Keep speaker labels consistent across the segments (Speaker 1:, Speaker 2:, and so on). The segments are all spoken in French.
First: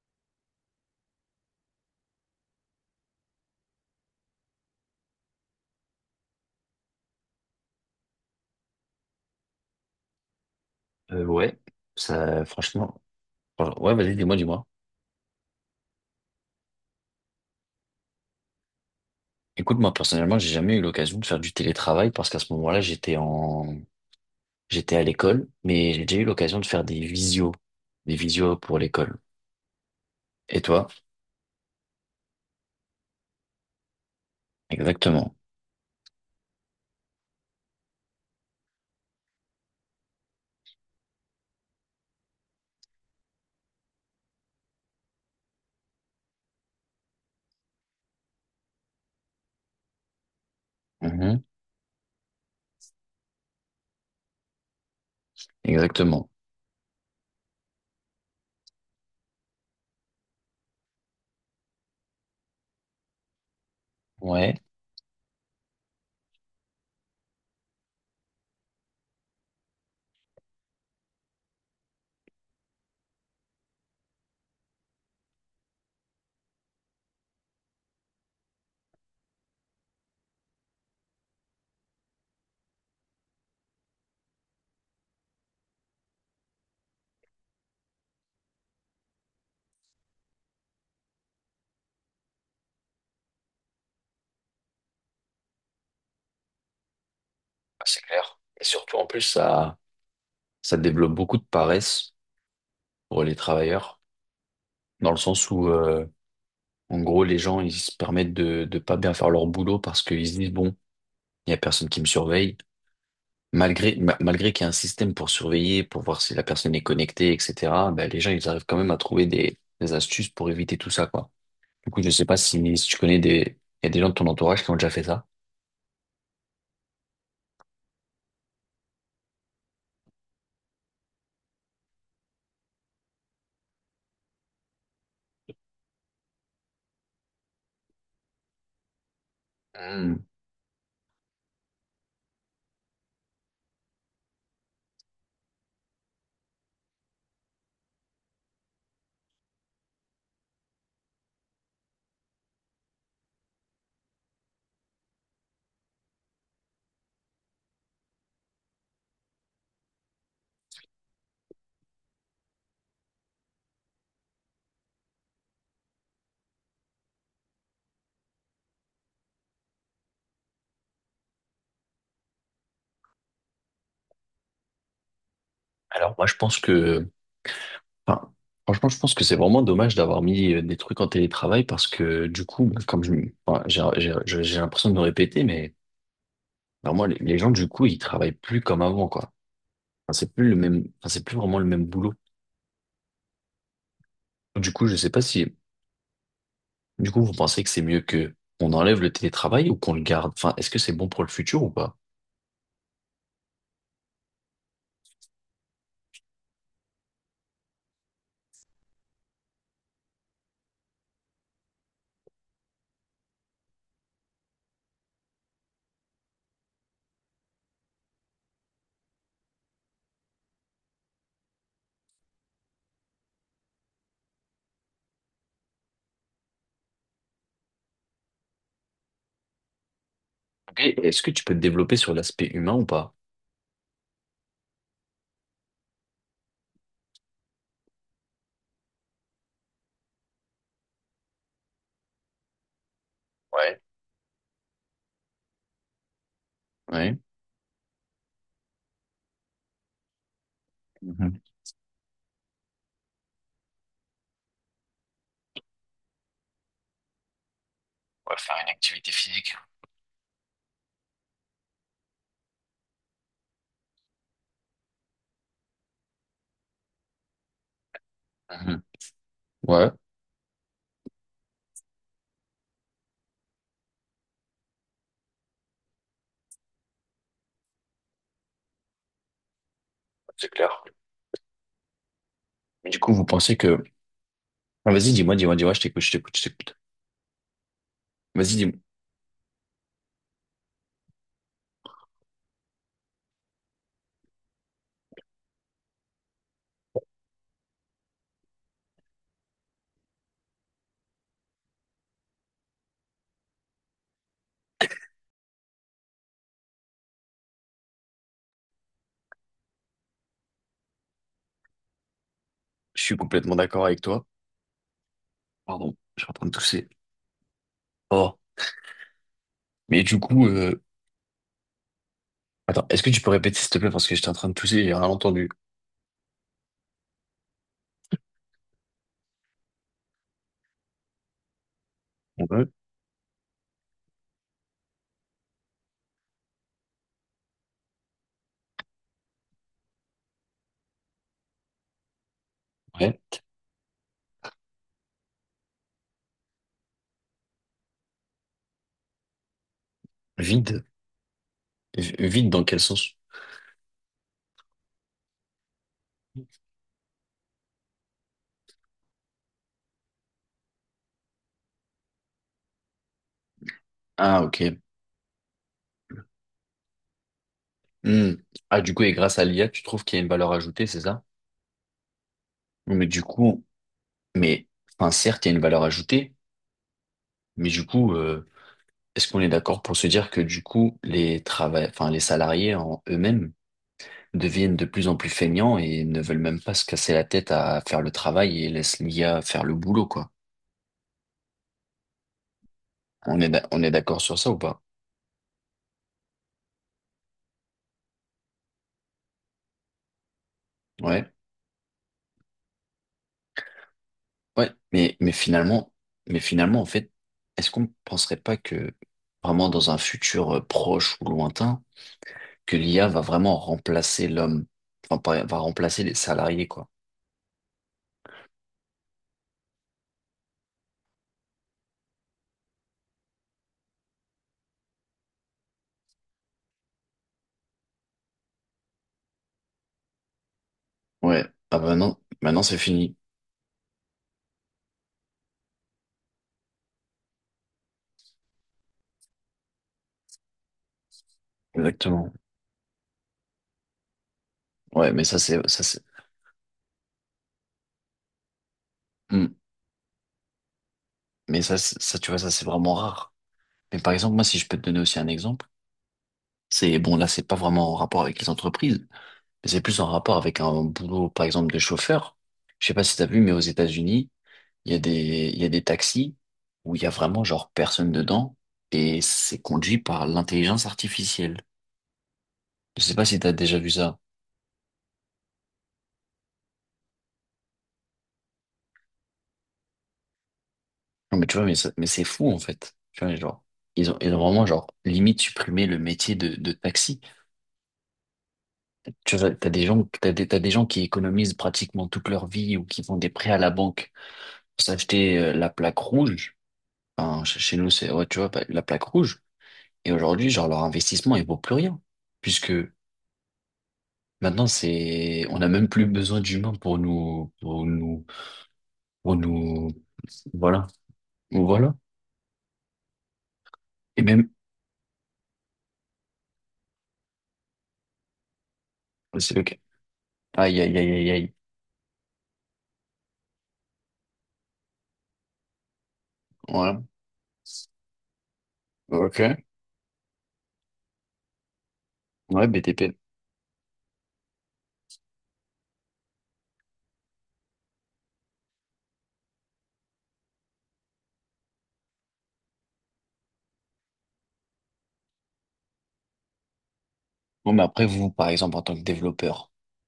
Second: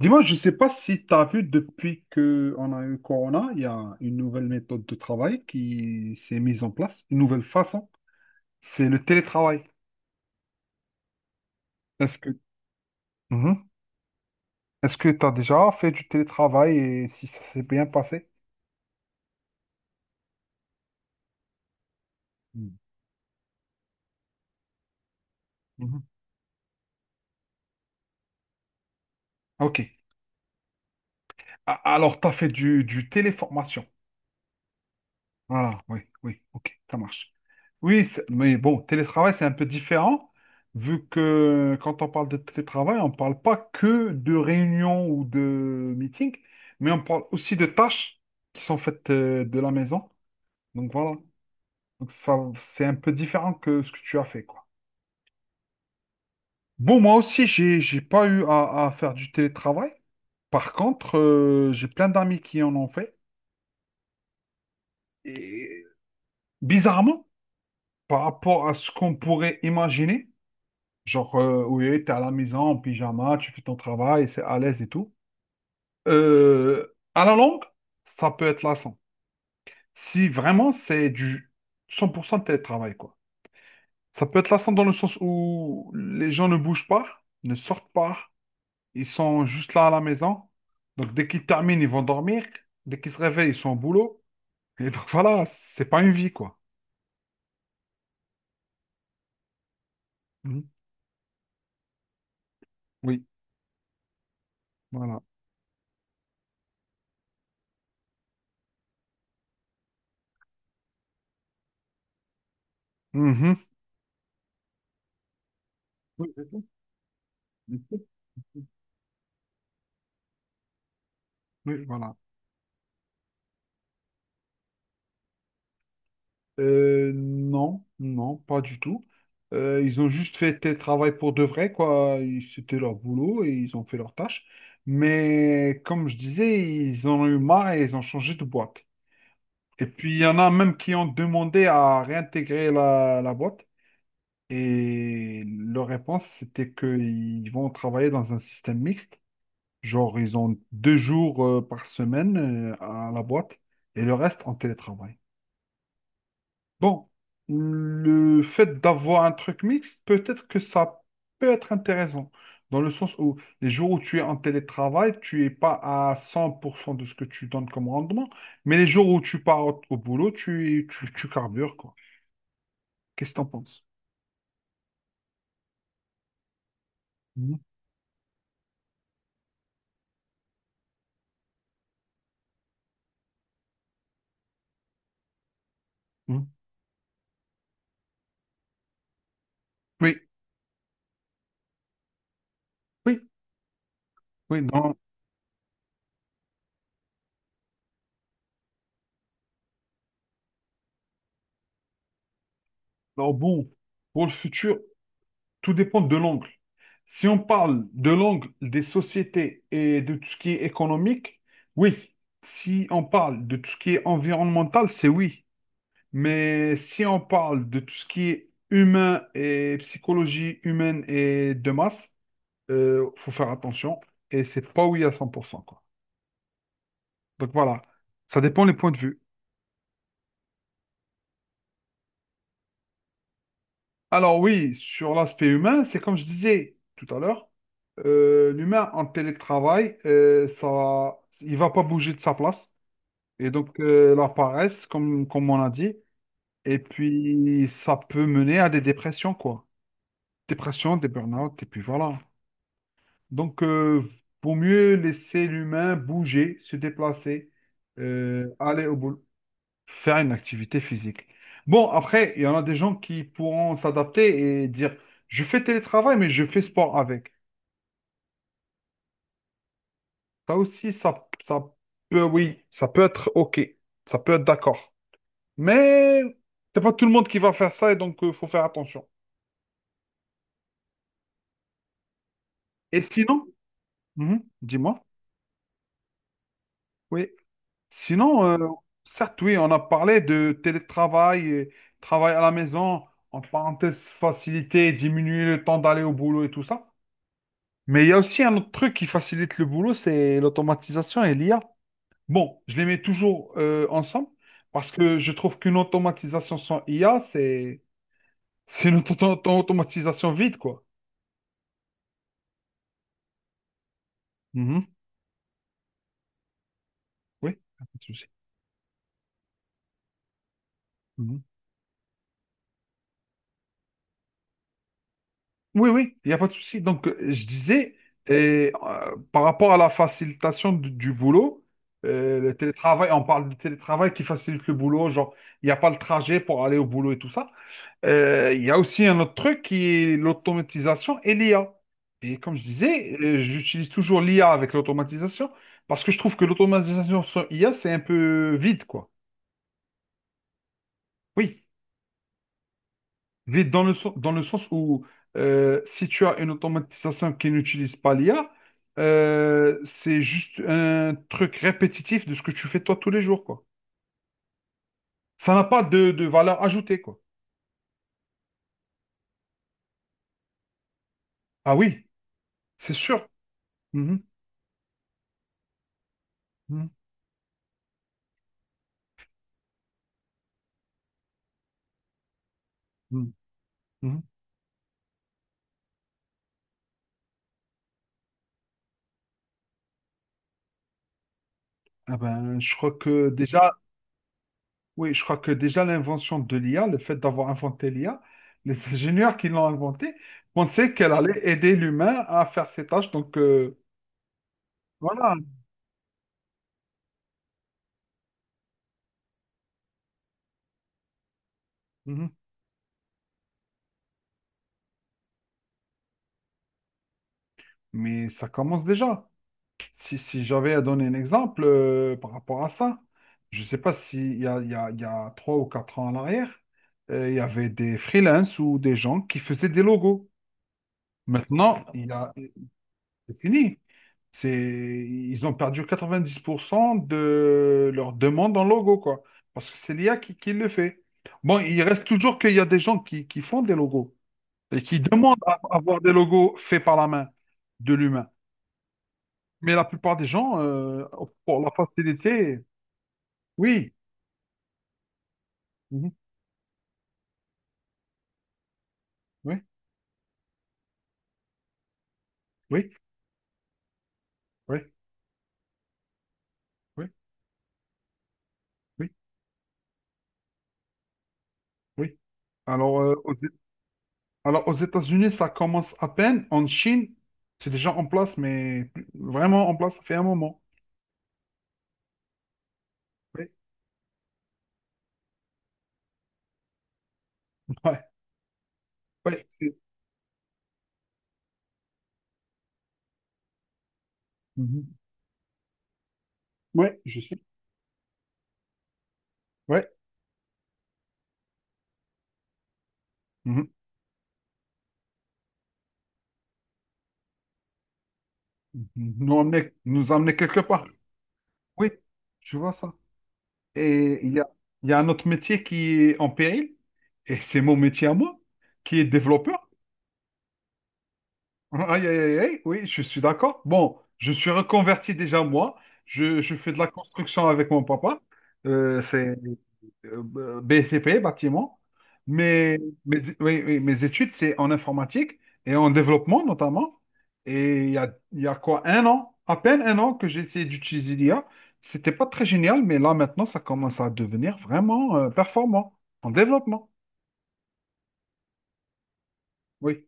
Speaker 1: Dis-moi, je ne sais pas si tu as vu depuis qu'on a eu Corona, il y a une nouvelle méthode de travail qui s'est mise en place, une nouvelle façon, c'est le télétravail.
Speaker 2: Euh, ouais,
Speaker 1: Est-ce que
Speaker 2: Ça, franchement,
Speaker 1: Mhm.
Speaker 2: ouais, vas-y, dis-moi, dis-moi.
Speaker 1: Est-ce que tu as déjà fait du télétravail et si ça s'est bien passé?
Speaker 2: Écoute, moi, personnellement, j'ai jamais eu l'occasion de faire du télétravail parce qu'à ce
Speaker 1: Mhm.
Speaker 2: moment-là, j'étais à l'école, mais
Speaker 1: Mhm.
Speaker 2: j'ai déjà eu l'occasion de faire des visios pour l'école.
Speaker 1: Ok.
Speaker 2: Et toi?
Speaker 1: Alors, tu as fait du téléformation.
Speaker 2: Exactement.
Speaker 1: Voilà, oui, oui, ok, ça marche. Oui, mais bon, télétravail, c'est un peu différent, vu que quand on parle de télétravail, on ne parle pas que de réunions ou de meetings, mais on parle aussi de tâches qui sont faites de la maison. Donc voilà,
Speaker 2: Mhm.
Speaker 1: donc ça, c'est un peu différent que ce que tu as fait, quoi.
Speaker 2: Exactement.
Speaker 1: Bon, moi aussi, j'ai pas eu à faire du télétravail. Par contre, j'ai plein d'amis qui en ont fait.
Speaker 2: Ouais.
Speaker 1: Et bizarrement, par rapport à ce qu'on pourrait imaginer, genre, oui, tu à la maison en pyjama, tu fais ton travail, c'est à l'aise et tout. À la longue, ça peut être lassant. Si vraiment c'est du 100% de télétravail, quoi. Ça peut être lassant dans le sens où les gens ne bougent pas, ne sortent pas, ils sont juste là à la maison. Donc, dès qu'ils terminent, ils vont dormir. Dès qu'ils se réveillent, ils sont au boulot. Et donc, voilà, c'est pas une vie, quoi.
Speaker 2: Ah, c'est clair. Et surtout, en plus,
Speaker 1: Mhm.
Speaker 2: ça développe beaucoup de paresse
Speaker 1: Oui,
Speaker 2: pour les travailleurs, dans le
Speaker 1: voilà.
Speaker 2: sens où, en gros, les gens, ils se permettent de pas bien faire leur boulot parce qu'ils se disent, bon, il n'y a personne qui me surveille.
Speaker 1: Mhm.
Speaker 2: Malgré qu'il y ait un système pour surveiller, pour voir
Speaker 1: Oui,
Speaker 2: si la
Speaker 1: c'est tout.
Speaker 2: personne est connectée, etc., ben, les gens, ils arrivent quand même à trouver des astuces pour éviter tout ça, quoi.
Speaker 1: Oui,
Speaker 2: Du coup, je
Speaker 1: voilà.
Speaker 2: sais pas si, si tu connais des, il y a des gens de ton entourage qui ont déjà fait ça.
Speaker 1: Non, non, pas du tout. Ils ont juste fait tel travail pour de vrai, quoi. C'était leur boulot et ils ont fait leur tâche. Mais comme je disais, ils en ont eu marre et ils ont changé de boîte. Et puis il
Speaker 2: Hmm.
Speaker 1: y en a même qui ont demandé à réintégrer la boîte. Et leur réponse, c'était qu'ils vont travailler dans un système mixte. Genre, ils ont 2 jours par semaine à la boîte et le reste en télétravail. Bon, le fait d'avoir un truc mixte, peut-être que ça peut être intéressant, dans le sens où les jours où tu es en télétravail, tu n'es pas à 100% de ce que tu donnes comme rendement, mais les jours où tu pars au boulot, tu carbures, quoi. Qu'est-ce que tu en penses?
Speaker 2: Alors, moi, je pense que,
Speaker 1: Mhm.
Speaker 2: enfin, franchement, je pense que c'est vraiment dommage d'avoir mis des trucs en télétravail parce que, du coup, ben, comme je, enfin, j'ai l'impression de me répéter, mais
Speaker 1: Mhm.
Speaker 2: alors moi, les gens, du coup, ils travaillent plus comme avant, quoi.
Speaker 1: Oui,
Speaker 2: C'est plus vraiment le même boulot.
Speaker 1: oui, oui,
Speaker 2: Du coup,
Speaker 1: non,
Speaker 2: je sais pas si, du coup, vous pensez que c'est mieux que on enlève le télétravail ou qu'on le garde. Enfin, est-ce que c'est bon pour le futur ou pas?
Speaker 1: non, bon, pour le futur, tout dépend de l'angle. Si on parle de l'angle des sociétés et de tout ce qui est économique, oui. Si on parle de tout ce qui est environnemental, c'est oui. Mais si on parle de tout ce qui est humain et psychologie humaine et de masse, il faut faire attention. Et c'est pas oui à 100%, quoi. Donc voilà, ça dépend les points de vue.
Speaker 2: Ok, est-ce que tu peux te développer sur l'aspect humain ou pas?
Speaker 1: Alors oui, sur l'aspect humain, c'est comme je disais tout à l'heure, l'humain en télétravail, ça, il va pas bouger de sa place. Et donc
Speaker 2: Ouais.
Speaker 1: la paresse, comme on a dit, et
Speaker 2: Ouais.
Speaker 1: puis ça peut mener à des dépressions, quoi. Dépression, des
Speaker 2: Mhm.
Speaker 1: burn-out, et puis voilà. Donc vaut mieux laisser l'humain bouger, se déplacer,
Speaker 2: Ouais, faire une
Speaker 1: aller au
Speaker 2: activité
Speaker 1: boulot
Speaker 2: physique.
Speaker 1: faire une activité physique. Bon, après, il y en a des gens qui pourront s'adapter et dire, je fais télétravail, mais je fais sport avec.
Speaker 2: Mhm. Ouais.
Speaker 1: Ça aussi, ça peut, oui, ça peut être OK. Ça peut être d'accord. Mais c'est pas tout le monde qui va faire ça et donc il faut faire attention.
Speaker 2: C'est clair. Mais du
Speaker 1: Et
Speaker 2: coup, vous
Speaker 1: sinon,
Speaker 2: pensez que,
Speaker 1: Mhm,
Speaker 2: ah,
Speaker 1: dis-moi,
Speaker 2: vas-y, dis-moi, dis-moi, dis-moi, je t'écoute, je t'écoute, je t'écoute.
Speaker 1: oui. Sinon,
Speaker 2: Vas-y, dis-moi.
Speaker 1: certes, oui, on a parlé de télétravail, et travail à la maison, en parenthèse, faciliter, diminuer le temps d'aller au boulot et tout ça. Mais il y a aussi un autre truc qui facilite le boulot, c'est l'automatisation et l'IA. Bon, je les mets toujours ensemble parce que je trouve qu'une automatisation sans IA, c'est une automatisation vide, quoi.
Speaker 2: Je suis complètement d'accord avec toi.
Speaker 1: Mhm.
Speaker 2: Pardon, je suis en train de tousser.
Speaker 1: Oui, y a pas de souci.
Speaker 2: Oh. Mais du coup,
Speaker 1: Mhm.
Speaker 2: attends, est-ce que tu peux répéter s'il te plaît parce que j'étais en train de tousser, et j'ai rien entendu.
Speaker 1: Oui, oui, il n'y a pas de souci. Donc, je disais, et, par rapport à la facilitation du boulot, le
Speaker 2: On
Speaker 1: télétravail, on parle du télétravail qui facilite le boulot, genre, il n'y a pas le trajet pour aller au boulot et tout ça. Il y a aussi un autre truc qui est l'automatisation et l'IA. Et comme je disais,
Speaker 2: ouais.
Speaker 1: j'utilise toujours l'IA avec l'automatisation parce que je trouve que l'automatisation sans IA, c'est un peu vide, quoi.
Speaker 2: Vide.
Speaker 1: Oui,
Speaker 2: Vide dans quel sens?
Speaker 1: vide dans le sens où si tu as une automatisation qui n'utilise pas l'IA, c'est juste un truc répétitif de ce que tu fais toi tous les jours, quoi.
Speaker 2: Ah, ok.
Speaker 1: Ça n'a pas de valeur ajoutée, quoi.
Speaker 2: Hmm. Ah, du coup, et grâce à l'IA, tu trouves qu'il y a une valeur ajoutée, c'est ça?
Speaker 1: Ah oui, c'est
Speaker 2: Oui.
Speaker 1: sûr. Mhm,
Speaker 2: Mais, certes, il y a une valeur ajoutée,
Speaker 1: mhm,
Speaker 2: mais du coup, est-ce qu'on est d'accord pour se dire que du coup, les salariés en
Speaker 1: mhm,
Speaker 2: eux-mêmes
Speaker 1: mhm.
Speaker 2: deviennent de plus en plus feignants et ne veulent même pas se casser la tête à faire le travail et laissent l'IA faire le boulot, quoi.
Speaker 1: Ah ben, je crois que déjà,
Speaker 2: On est d'accord sur ça ou pas?
Speaker 1: Oui, je crois que déjà l'invention de l'IA, le fait d'avoir inventé l'IA, les ingénieurs qui l'ont inventée pensaient qu'elle
Speaker 2: Ouais.
Speaker 1: allait aider l'humain à faire ses tâches. Donc
Speaker 2: Ouais, mais, mais
Speaker 1: voilà.
Speaker 2: finalement, mais finalement, en fait, est-ce qu'on ne penserait pas que vraiment dans un futur proche ou lointain,
Speaker 1: Mhm.
Speaker 2: que l'IA va vraiment remplacer l'homme, va remplacer les salariés, quoi.
Speaker 1: Mais ça commence déjà. Si j'avais à donner un exemple par rapport à ça, je ne sais pas s'il y a, il y a 3 ou 4 ans en arrière, il y avait des freelances ou des gens qui faisaient des logos.
Speaker 2: Ouais, ah
Speaker 1: Maintenant,
Speaker 2: bah
Speaker 1: il y
Speaker 2: non,
Speaker 1: a
Speaker 2: maintenant c'est fini.
Speaker 1: C'est fini. C'est... Ils ont perdu 90% de leur demande en logo, quoi. Parce que c'est l'IA qui le fait. Bon, il reste
Speaker 2: Exactement.
Speaker 1: toujours qu'il y a des gens qui font des logos et qui
Speaker 2: Ouais, mais
Speaker 1: demandent
Speaker 2: ça c'est,
Speaker 1: à
Speaker 2: ça c'est,
Speaker 1: avoir des logos faits par la main de l'humain.
Speaker 2: Hmm.
Speaker 1: Mais la plupart des gens, pour la
Speaker 2: Ça tu vois, ça
Speaker 1: facilité,
Speaker 2: c'est vraiment rare.
Speaker 1: oui,
Speaker 2: Mais par exemple, moi, si je peux te donner aussi un exemple,
Speaker 1: mhm,
Speaker 2: c'est, bon, là, c'est pas vraiment en rapport avec les entreprises,
Speaker 1: oui,
Speaker 2: mais c'est plus en rapport avec un boulot, par exemple, de chauffeur. Je
Speaker 1: oui,
Speaker 2: sais pas si t'as vu, mais aux États-Unis,
Speaker 1: oui,
Speaker 2: il y a il y a des taxis où il y
Speaker 1: oui,
Speaker 2: a vraiment genre personne dedans
Speaker 1: oui,
Speaker 2: et c'est conduit par l'intelligence artificielle.
Speaker 1: oui. Alors,
Speaker 2: Je
Speaker 1: euh,
Speaker 2: sais pas
Speaker 1: aux,
Speaker 2: si t'as déjà vu ça.
Speaker 1: alors, aux États-Unis, ça commence à peine. En Chine, c'est déjà en place, mais vraiment en place, ça fait un moment.
Speaker 2: Non, mais tu vois, mais c'est fou en fait. Tu vois,
Speaker 1: Oui.
Speaker 2: genre, ils ont vraiment genre limite supprimé le métier de taxi.
Speaker 1: Ouais,
Speaker 2: Tu
Speaker 1: ouais,
Speaker 2: vois, t'as des gens, t'as des gens qui économisent pratiquement toute leur vie ou qui font des prêts à la banque pour
Speaker 1: Mhm.
Speaker 2: s'acheter la plaque rouge.
Speaker 1: Ouais, je suis.
Speaker 2: Chez nous, c'est, ouais, tu vois, bah, la plaque rouge.
Speaker 1: Ouais.
Speaker 2: Et aujourd'hui, genre, leur investissement, il vaut plus rien puisque
Speaker 1: Mhm.
Speaker 2: maintenant, c'est, on n'a même plus besoin d'humains
Speaker 1: Nous
Speaker 2: pour
Speaker 1: emmener,
Speaker 2: nous,
Speaker 1: nous emmener quelque part.
Speaker 2: voilà,
Speaker 1: Oui,
Speaker 2: voilà.
Speaker 1: je vois ça. Et
Speaker 2: Et
Speaker 1: il y
Speaker 2: même,
Speaker 1: a, il y a un autre métier qui est en péril, et c'est mon métier à moi, qui est
Speaker 2: c'est le
Speaker 1: développeur.
Speaker 2: cas. Aïe, aïe, aïe, aïe, aïe.
Speaker 1: Aïe, aïe, aïe, aïe, oui, je suis d'accord. Bon, je suis reconverti déjà moi. Je fais de la
Speaker 2: Voilà.
Speaker 1: construction avec mon papa. C'est
Speaker 2: Ok.
Speaker 1: BCP, bâtiment.
Speaker 2: Ouais,
Speaker 1: Mais
Speaker 2: BTP.
Speaker 1: oui, oui, mes études, c'est en informatique et en développement notamment. Et il y a quoi, un an, à peine un an que j'ai essayé d'utiliser l'IA. C'était pas très génial, mais là maintenant, ça commence à devenir vraiment performant en développement.
Speaker 2: Bon, mais après, vous, par exemple, en tant que développeur,
Speaker 1: Oui,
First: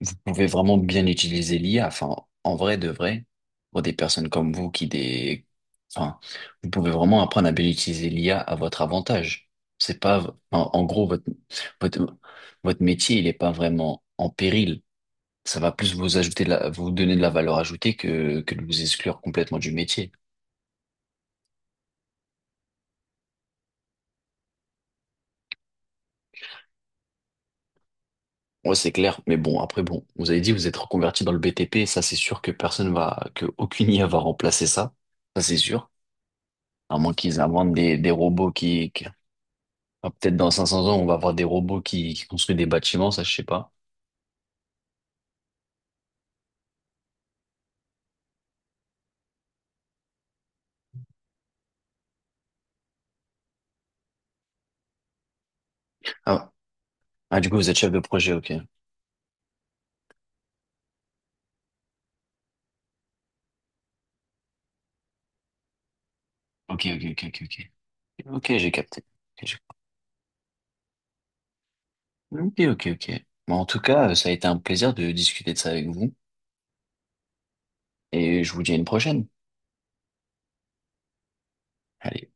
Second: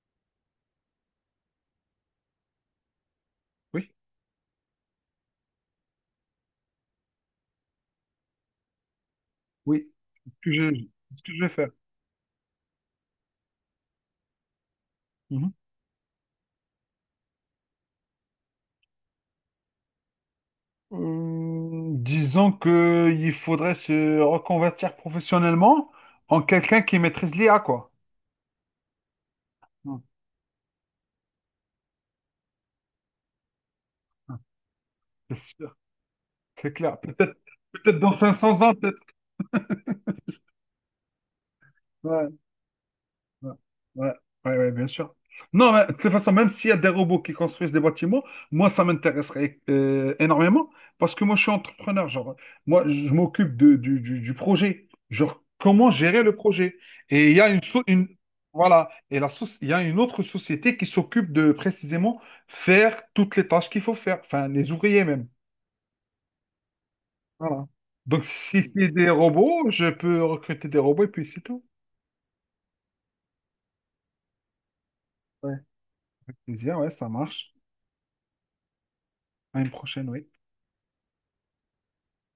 Speaker 2: vous pouvez vraiment bien utiliser l'IA. Enfin, en vrai, de vrai, pour
Speaker 1: oui,
Speaker 2: des personnes comme vous qui des, enfin, vous pouvez vraiment apprendre à bien utiliser l'IA à votre avantage.
Speaker 1: oui.
Speaker 2: C'est pas,
Speaker 1: C'est ce que je,
Speaker 2: en, en gros,
Speaker 1: c'est ce
Speaker 2: votre,
Speaker 1: que je vais faire.
Speaker 2: votre, Votre métier, il est pas vraiment en péril.
Speaker 1: Mhm.
Speaker 2: Ça va plus vous donner de la valeur ajoutée que de vous exclure complètement du métier.
Speaker 1: Disons que il faudrait se reconvertir professionnellement en quelqu'un qui maîtrise l'IA, quoi.
Speaker 2: Ouais, c'est clair, mais bon, après,
Speaker 1: Mm.
Speaker 2: bon, vous avez dit, vous êtes reconverti dans le BTP, ça c'est sûr que personne va, que aucune IA va remplacer ça,
Speaker 1: C'est
Speaker 2: ça c'est
Speaker 1: sûr.
Speaker 2: sûr.
Speaker 1: C'est
Speaker 2: À
Speaker 1: clair.
Speaker 2: moins
Speaker 1: Peut-être
Speaker 2: qu'ils inventent
Speaker 1: peut-être
Speaker 2: des
Speaker 1: dans cinq
Speaker 2: robots
Speaker 1: cents ans, peut-être.
Speaker 2: ah, peut-être dans 500 ans, on va avoir des robots qui
Speaker 1: Ouais,
Speaker 2: construisent des bâtiments, ça je sais
Speaker 1: ouais,
Speaker 2: pas.
Speaker 1: ouais, ouais, ouais, bien sûr. Non, mais de toute façon, même s'il y a des robots qui construisent des bâtiments, moi, ça m'intéresserait énormément parce que moi, je suis entrepreneur. Genre, moi, je m'occupe du projet. Genre, comment gérer le
Speaker 2: Ah,
Speaker 1: projet? Et il y
Speaker 2: ah,
Speaker 1: a
Speaker 2: du coup,
Speaker 1: une,
Speaker 2: vous êtes
Speaker 1: so-
Speaker 2: chef de
Speaker 1: une-
Speaker 2: projet, ok.
Speaker 1: voilà. Il y a une autre société qui s'occupe de précisément faire toutes les tâches qu'il faut faire, enfin, les ouvriers même.
Speaker 2: Ok, ok, ok, ok,
Speaker 1: Voilà.
Speaker 2: ok.
Speaker 1: Donc,
Speaker 2: Ok,
Speaker 1: si
Speaker 2: j'ai
Speaker 1: c'est
Speaker 2: capté.
Speaker 1: des
Speaker 2: Ok, j'ai-
Speaker 1: robots, je peux recruter des robots et puis c'est tout.
Speaker 2: ok, ok. Ok. Bon, en tout cas, ça a été un plaisir de discuter
Speaker 1: Ouais.
Speaker 2: de ça avec vous,
Speaker 1: Plaisir, ouais, ça marche.
Speaker 2: et je vous dis à une prochaine.
Speaker 1: À une prochaine, oui.
Speaker 2: Allez.